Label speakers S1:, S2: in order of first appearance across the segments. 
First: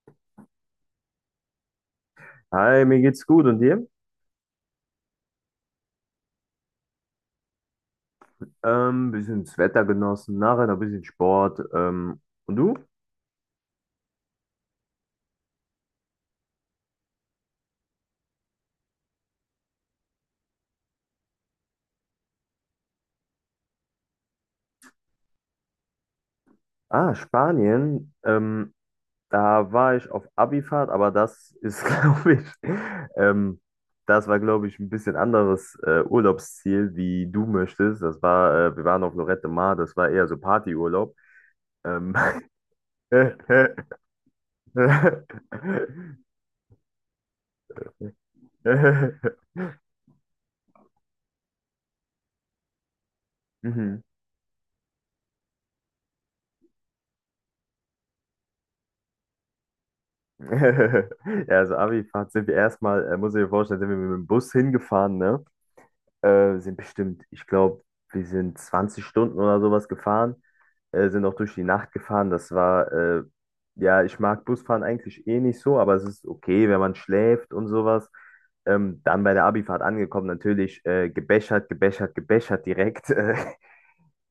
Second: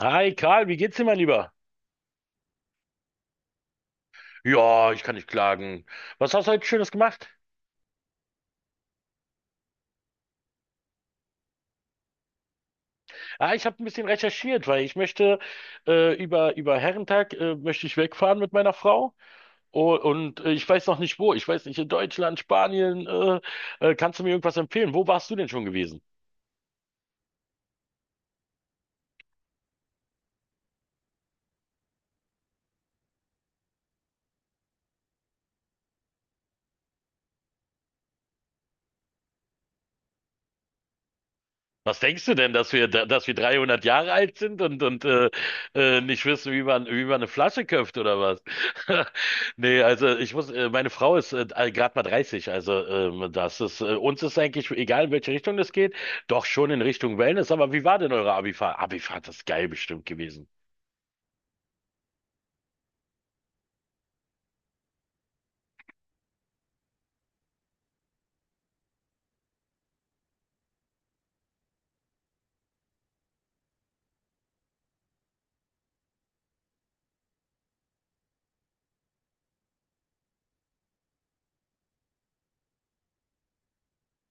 S1: Hi Karl, wie geht's dir, mein Lieber?
S2: Hi, mir geht's gut und dir?
S1: Ja, ich kann nicht klagen. Was hast du heute Schönes gemacht?
S2: Bisschen das Wetter genossen, nachher noch ein bisschen Sport. Und du?
S1: Ah, ich habe ein bisschen recherchiert, weil ich möchte über Herrentag möchte ich wegfahren mit meiner Frau. Ich weiß noch nicht wo. Ich weiß nicht, in Deutschland, Spanien. Kannst du mir irgendwas empfehlen? Wo warst du denn schon gewesen?
S2: Ah, Spanien. Da war ich auf Abifahrt, aber das ist, glaube ich, ähm, das war, glaube ich, ein bisschen anderes Urlaubsziel, wie du möchtest. Das war, wir waren auf Lloret de Mar, das war eher so Partyurlaub.
S1: Was
S2: Ähm,
S1: denkst du denn, dass wir 300 Jahre alt sind und nicht wissen, wie man eine Flasche köpft oder was? Nee, also ich muss, meine Frau ist gerade mal 30, also das ist,
S2: Mhm.
S1: uns ist eigentlich egal, in welche Richtung das geht, doch schon in Richtung Wellness. Aber wie war denn eure Abifahrt? Abifahrt ist geil bestimmt gewesen.
S2: Ja, also Abifahrt sind wir erstmal, muss ich mir vorstellen, sind wir mit dem Bus hingefahren, ne? Sind bestimmt, ich glaube, wir sind 20 Stunden oder sowas gefahren, sind auch durch die Nacht gefahren. Ja, ich mag Busfahren eigentlich eh nicht so, aber es ist okay, wenn man schläft und sowas. Dann bei der Abifahrt angekommen, natürlich gebechert, gebechert, gebechert direkt. Äh,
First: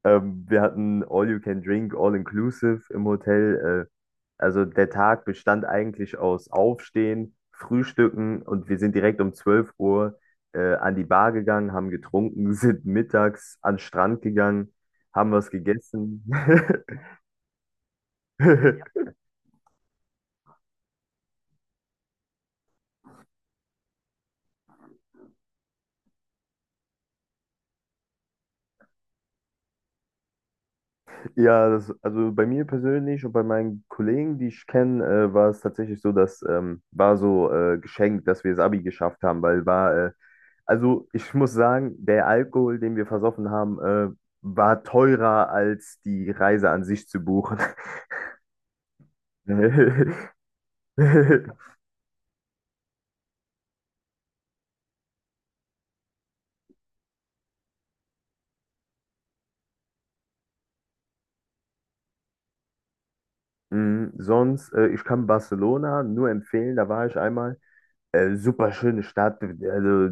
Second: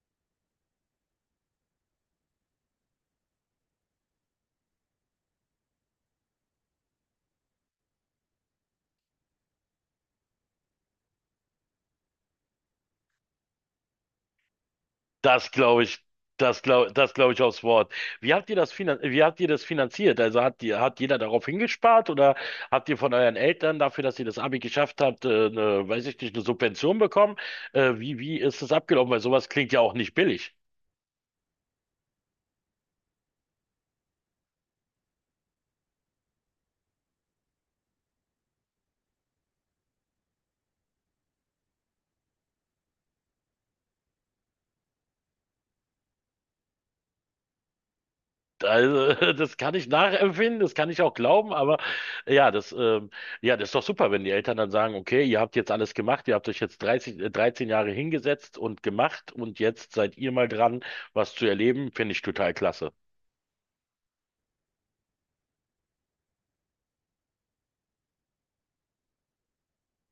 S2: ähm, Wir hatten All You Can Drink, All Inclusive im Hotel. Also der Tag bestand eigentlich aus Aufstehen, Frühstücken und wir sind direkt um 12 Uhr an die Bar gegangen, haben getrunken, sind mittags an den Strand gegangen, haben
S1: Das
S2: was
S1: glaube ich,
S2: gegessen.
S1: das glaube ich aufs Wort. Wie habt ihr das finanziert? Also hat die, hat jeder darauf hingespart oder habt ihr von euren Eltern dafür, dass ihr das Abi geschafft habt, eine, weiß ich nicht, eine Subvention bekommen? Wie ist das abgelaufen? Weil sowas klingt ja auch nicht billig.
S2: Ja, das, also bei mir persönlich und bei meinen Kollegen, die ich kenne, war es tatsächlich so, dass war so geschenkt, dass wir das Abi geschafft haben, weil war, also ich muss sagen, der Alkohol, den wir versoffen haben, war teurer als die Reise an sich zu buchen.
S1: Also, das kann ich nachempfinden, das kann ich auch glauben, aber ja, ja, das ist doch super, wenn die Eltern dann sagen, okay, ihr habt jetzt alles gemacht, ihr habt euch jetzt 13 Jahre hingesetzt und gemacht, und jetzt seid ihr mal dran, was zu erleben, finde ich total klasse.
S2: Mm, sonst, ich kann Barcelona nur empfehlen, da war ich einmal. Super schöne Stadt, also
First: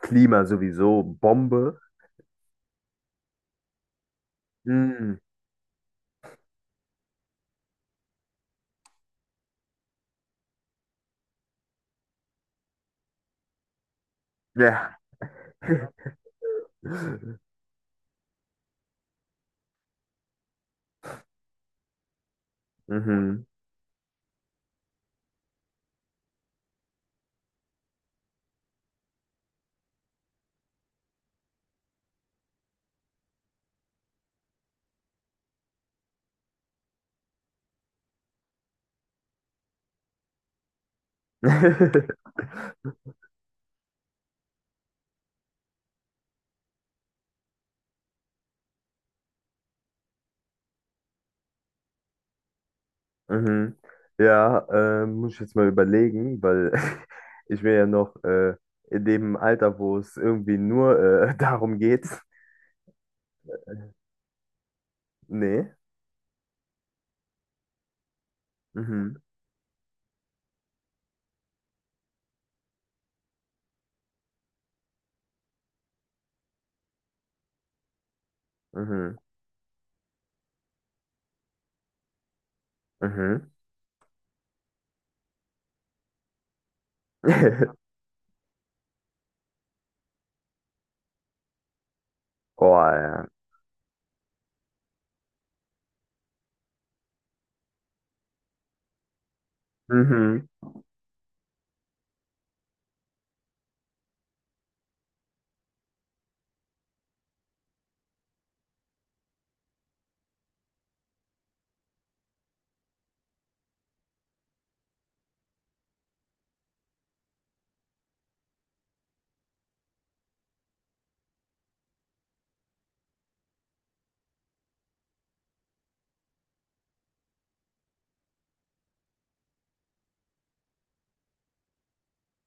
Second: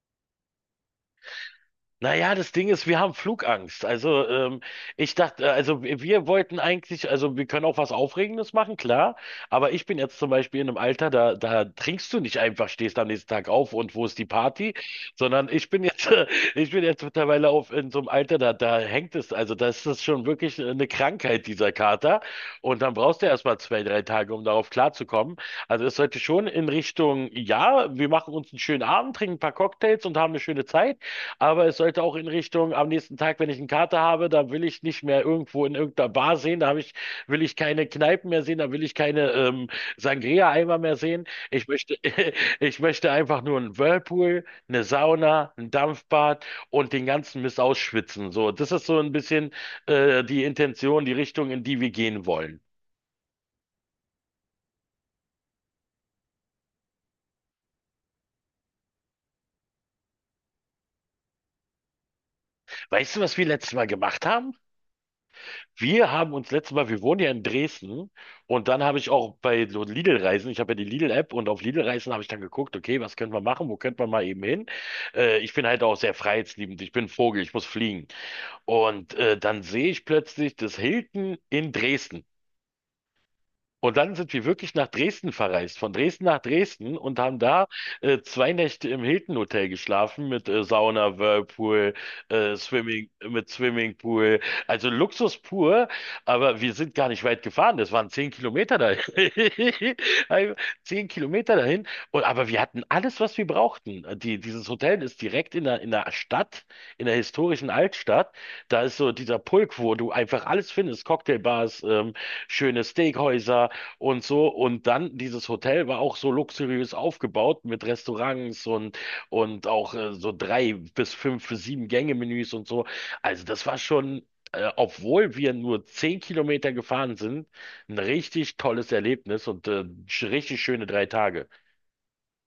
S2: Klima sowieso, Bombe.
S1: Naja, das Ding ist, wir haben Flugangst. Also, ich
S2: Mm,
S1: dachte, also wir wollten eigentlich, also wir können auch was Aufregendes machen, klar. Aber ich bin jetzt zum Beispiel in einem Alter, da trinkst du nicht einfach, stehst am nächsten Tag auf und wo ist die Party,
S2: ja.
S1: sondern ich bin jetzt, ich bin jetzt mittlerweile auf in so einem Alter, da hängt es, also das ist das schon wirklich eine Krankheit, dieser Kater. Und dann brauchst du
S2: Mhm.
S1: erstmal zwei, drei Tage, um darauf klarzukommen. Also es sollte schon in Richtung, ja, wir machen uns einen schönen Abend, trinken ein paar Cocktails und haben eine schöne Zeit. Aber es sollte auch in Richtung, am nächsten Tag, wenn ich einen Kater habe, da will ich nicht mehr irgendwo in irgendeiner Bar sehen, will ich keine Kneipen mehr sehen, da will ich keine Sangria-Eimer mehr sehen. Ich möchte, ich möchte einfach nur einen Whirlpool, eine Sauna, ein Dampfbad und den ganzen Mist ausschwitzen. So, das ist so ein bisschen die Intention, die Richtung, in die wir gehen wollen.
S2: Mhm. Ja, muss ich jetzt mal überlegen, weil ich bin ja noch in dem Alter, wo es irgendwie nur darum geht.
S1: Weißt du, was wir letztes Mal gemacht haben?
S2: Nee.
S1: Wir haben uns letztes Mal, wir wohnen ja in Dresden, und dann habe ich
S2: Mhm.
S1: auch bei so Lidl-Reisen, ich habe ja die Lidl-App, und auf Lidl-Reisen habe ich dann geguckt, okay, was können wir machen, wo könnte man mal eben hin? Ich bin halt auch sehr freiheitsliebend, ich bin ein Vogel, ich muss fliegen. Und
S2: Mhm.
S1: dann sehe ich plötzlich das Hilton in Dresden.
S2: Mhm.
S1: Und dann sind wir wirklich nach Dresden verreist, von Dresden nach Dresden, und haben da 2 Nächte im Hilton Hotel geschlafen mit Sauna, Whirlpool,
S2: Oh, ja.
S1: Mit Swimmingpool. Also Luxus pur, aber wir sind gar nicht weit gefahren. Das waren 10 Kilometer dahin.
S2: Mhm.
S1: Ein- 10 Kilometer dahin. Und, aber wir hatten alles, was wir brauchten. Dieses Hotel ist direkt in der Stadt, in der historischen Altstadt. Da ist so dieser Pulk, wo du einfach alles findest. Cocktailbars, schöne Steakhäuser und so. Und dann, dieses Hotel war auch so luxuriös aufgebaut mit Restaurants und auch so drei bis fünf, sieben Gänge-Menüs und so. Also das war schon, obwohl wir nur 10 Kilometer gefahren sind, ein richtig tolles Erlebnis und richtig schöne drei Tage.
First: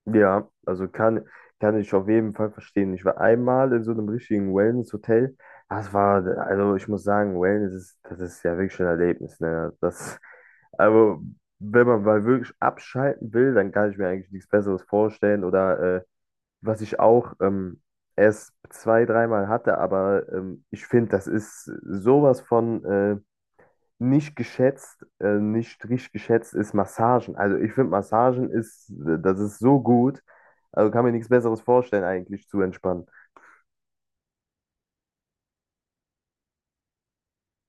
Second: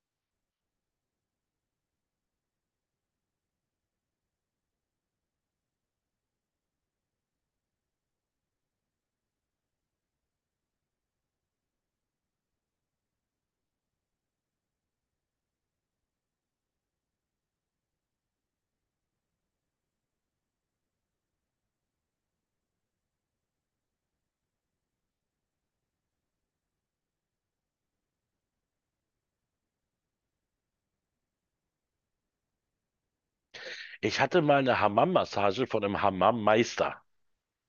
S2: Ja, also kann, kann ich auf jeden Fall verstehen. Ich war einmal in so einem richtigen Wellness-Hotel. Das war, also ich muss sagen, Wellness ist, das ist ja wirklich ein Erlebnis, ne? Das. Aber wenn man mal wirklich abschalten will, dann kann ich mir eigentlich nichts Besseres vorstellen. Oder was ich auch erst zwei, dreimal hatte, aber ich finde, das ist sowas von nicht geschätzt, nicht richtig geschätzt ist Massagen. Also ich finde, Massagen ist, das ist so gut. Also kann mir nichts Besseres vorstellen, eigentlich zu entspannen.
S1: Ich hatte mal eine Hammam-Massage von einem Hammam-Meister.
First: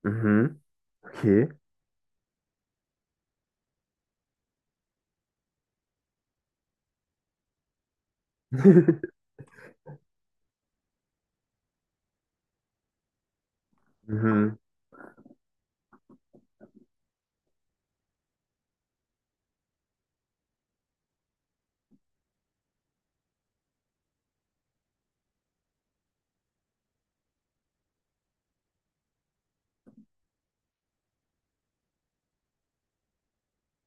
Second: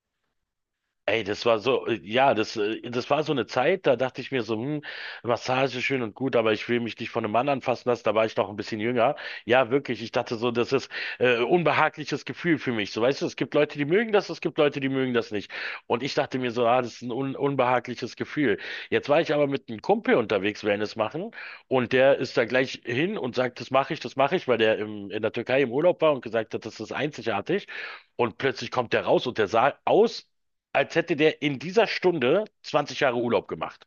S2: Mhm,
S1: Ey, das
S2: okay.
S1: war so, ja, das war so eine Zeit, da dachte ich mir so, Massage schön und gut, aber ich will mich nicht von einem Mann anfassen lassen, da war ich noch ein bisschen jünger. Ja, wirklich, ich dachte so, das ist unbehagliches Gefühl für mich. So, weißt du, es gibt Leute, die mögen das, es
S2: Mhm.
S1: gibt Leute, die mögen das nicht. Und ich dachte mir so, ah, das ist ein un unbehagliches Gefühl. Jetzt war ich aber mit einem Kumpel unterwegs, Wellness machen, und der ist da gleich hin und sagt, das mache ich, weil der in der Türkei im Urlaub war und gesagt hat, das ist einzigartig. Und plötzlich kommt der raus und der sah aus, als hätte der in dieser Stunde 20 Jahre Urlaub gemacht.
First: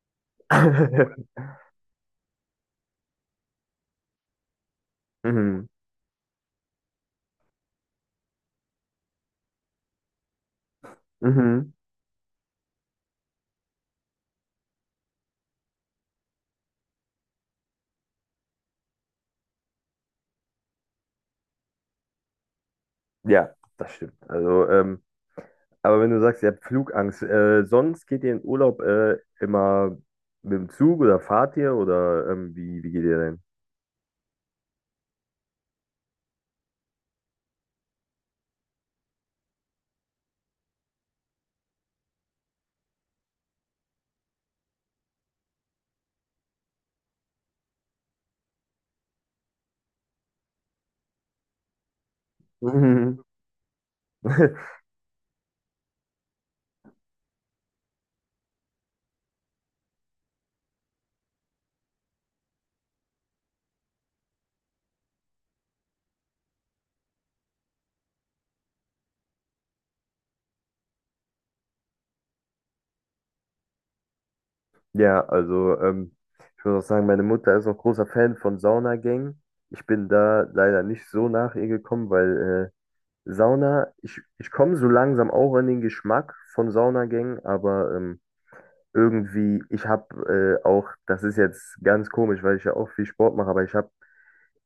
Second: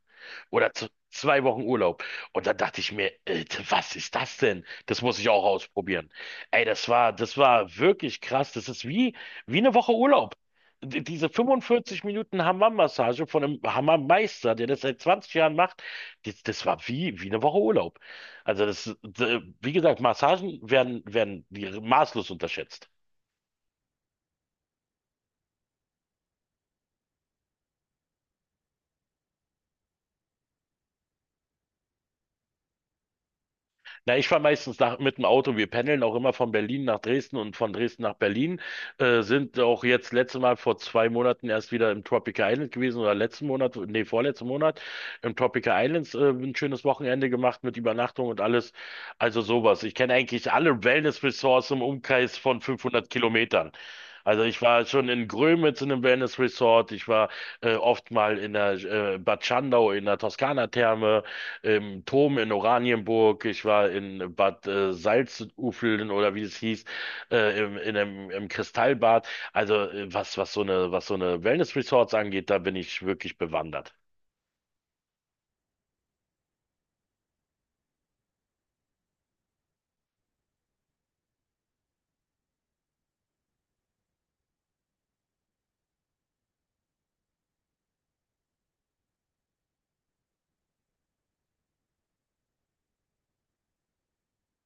S1: Oder 2 Wochen Urlaub. Und dann dachte ich mir, Alter, was ist das denn? Das muss ich auch
S2: Mhm.
S1: ausprobieren. Ey, das war wirklich krass. Das ist wie, wie eine Woche Urlaub. Diese
S2: Mhm.
S1: 45 Minuten Hammam-Massage von einem Hammam-Meister, der das seit 20 Jahren macht, das war wie, wie eine Woche Urlaub. Also wie gesagt, Massagen werden, werden die maßlos unterschätzt.
S2: Ja, das stimmt. Also, aber wenn du sagst, ihr habt Flugangst, sonst geht ihr in Urlaub immer mit dem Zug oder fahrt ihr oder wie, wie geht ihr denn?
S1: Na, ich fahre meistens nach, mit dem Auto. Wir pendeln auch immer von Berlin nach Dresden und von Dresden nach Berlin. Sind auch jetzt letzte Mal vor 2 Monaten erst wieder im Tropical Island gewesen, oder letzten Monat, nee, vorletzten Monat im Tropical Islands ein schönes Wochenende gemacht mit Übernachtung und alles. Also sowas. Ich kenne eigentlich alle Wellness-Resorts im Umkreis von 500
S2: Mhm.
S1: Kilometern. Also ich war schon in Grömitz in einem Wellness Resort, ich war oft mal in der Bad Schandau in der Toskana-Therme, im Dom in Oranienburg, ich war in Bad Salzufeln oder wie es hieß, im Kristallbad. Also was so eine Wellness-Resorts angeht, da bin ich wirklich bewandert.
S2: Ja, also ich muss auch sagen, meine Mutter ist auch großer Fan von Saunagängen. Ich bin da leider nicht so nach ihr gekommen, weil Sauna, ich komme so langsam auch an den Geschmack von Saunagängen, aber irgendwie, ich habe auch, das ist jetzt ganz komisch, weil ich ja auch viel Sport mache, aber ich habe.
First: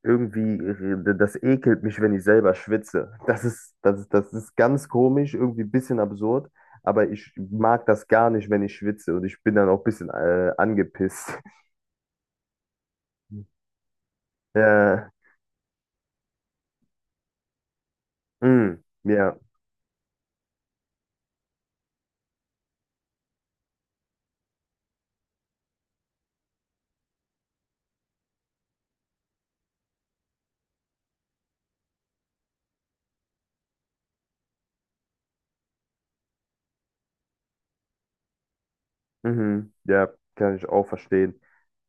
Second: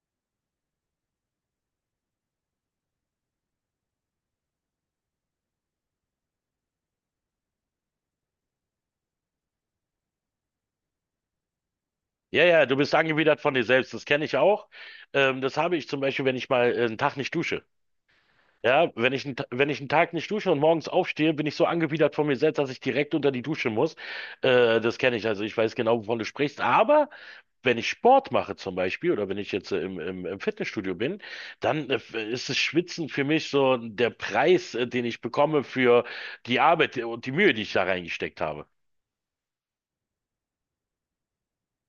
S2: Irgendwie, das ekelt mich, wenn ich selber schwitze. Das ist, das ist, das ist ganz komisch, irgendwie ein bisschen absurd, aber ich mag das gar nicht, wenn ich schwitze und ich bin dann auch ein bisschen angepisst.
S1: Ja, ja, du bist angewidert von dir selbst, das kenne ich auch.
S2: Äh,
S1: Das habe ich zum Beispiel, wenn ich mal einen Tag nicht dusche.
S2: mh,
S1: Ja,
S2: ja,
S1: Wenn ich einen Tag nicht dusche und morgens aufstehe, bin ich so angewidert von mir selbst, dass ich direkt unter die Dusche muss. Das kenne ich, also ich weiß genau, wovon du sprichst. Aber wenn ich Sport mache zum Beispiel, oder wenn ich jetzt im Fitnessstudio bin, dann ist das Schwitzen für mich so der Preis, den ich bekomme für die Arbeit und die Mühe, die ich da reingesteckt habe.
S2: mhm, ja, kann ich auch verstehen.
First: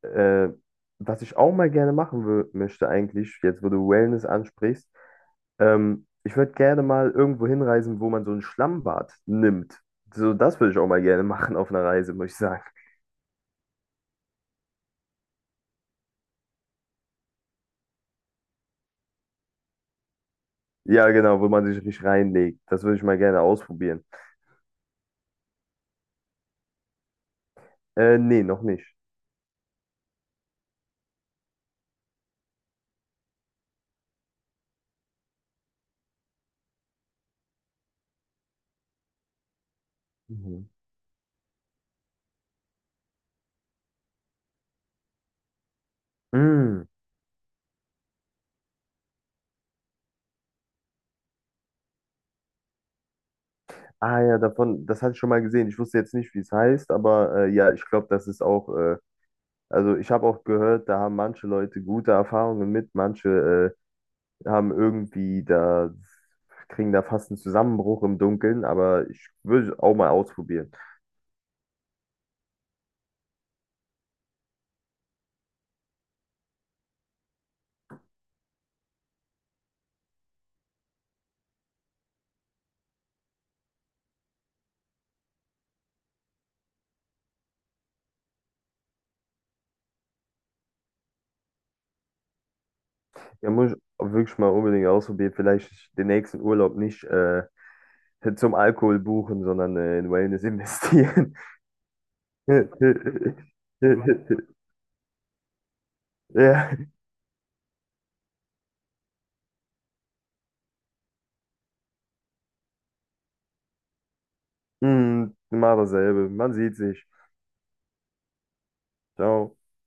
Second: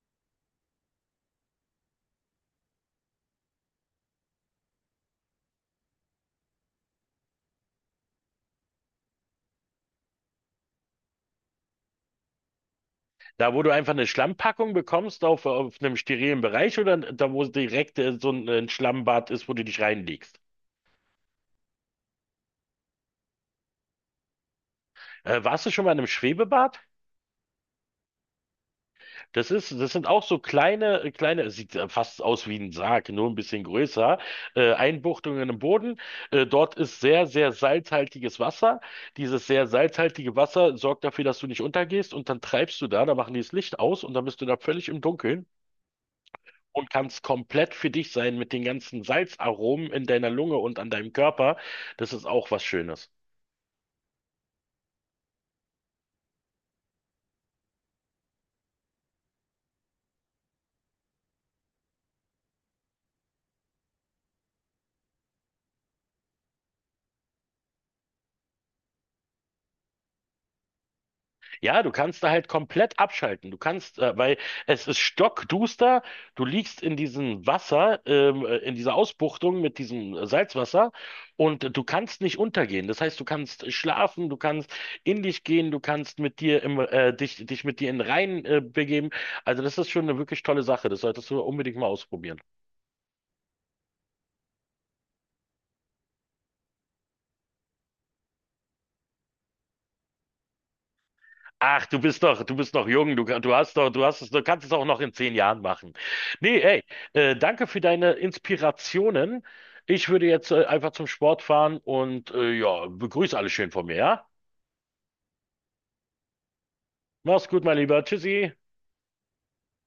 S2: Äh, was ich auch mal gerne machen möchte eigentlich, jetzt wo du Wellness ansprichst, ich würde gerne mal irgendwo hinreisen, wo man so ein Schlammbad nimmt. So, das würde ich auch mal gerne machen auf einer Reise, muss ich sagen.
S1: Da, wo du einfach eine Schlammpackung bekommst auf einem sterilen Bereich, oder da, wo direkt so ein Schlammbad ist, wo du dich reinlegst.
S2: Ja, genau, wo man sich richtig reinlegt. Das würde ich mal gerne ausprobieren.
S1: Warst du schon mal in einem Schwebebad?
S2: Nee, noch nicht.
S1: Das sind auch so kleine, kleine, es sieht fast aus wie ein Sarg, nur ein bisschen größer, Einbuchtungen im Boden. Dort ist sehr, sehr salzhaltiges Wasser. Dieses sehr salzhaltige
S2: Mhm.
S1: Wasser sorgt dafür, dass du nicht untergehst, und dann treibst du da, da machen die das Licht aus und dann bist du da völlig im Dunkeln
S2: Mm.
S1: und kannst komplett für dich sein mit den ganzen Salzaromen in deiner Lunge und an deinem Körper. Das ist auch was Schönes.
S2: Ah ja, davon, das hatte ich schon mal gesehen. Ich wusste jetzt nicht, wie es heißt, aber ja, ich glaube, das ist auch, also ich habe auch gehört, da haben manche Leute gute Erfahrungen mit, manche haben irgendwie da, kriegen da fast einen Zusammenbruch im Dunkeln, aber ich würde auch mal ausprobieren.
S1: Ja, du kannst da halt komplett abschalten. Weil es ist stockduster, du liegst in diesem Wasser, in dieser Ausbuchtung mit diesem Salzwasser, und du kannst nicht untergehen. Das heißt, du kannst schlafen, du kannst in dich gehen, du kannst mit dir im, dich, dich mit dir in den Rhein, begeben. Also das ist schon eine wirklich tolle Sache. Das solltest du unbedingt mal ausprobieren.
S2: Ja, muss ich auch wirklich mal unbedingt ausprobieren. Vielleicht den nächsten Urlaub nicht zum Alkohol buchen, sondern in Wellness investieren.
S1: Ach, du bist noch jung, du hast doch, du kannst es auch noch in 10 Jahren machen. Nee,
S2: Ja,
S1: ey, danke für deine Inspirationen. Ich würde jetzt einfach zum Sport fahren und ja, begrüße alle schön von mir, ja?
S2: hm, immer dasselbe. Man sieht sich.
S1: Mach's gut, mein Lieber. Tschüssi.
S2: Ciao.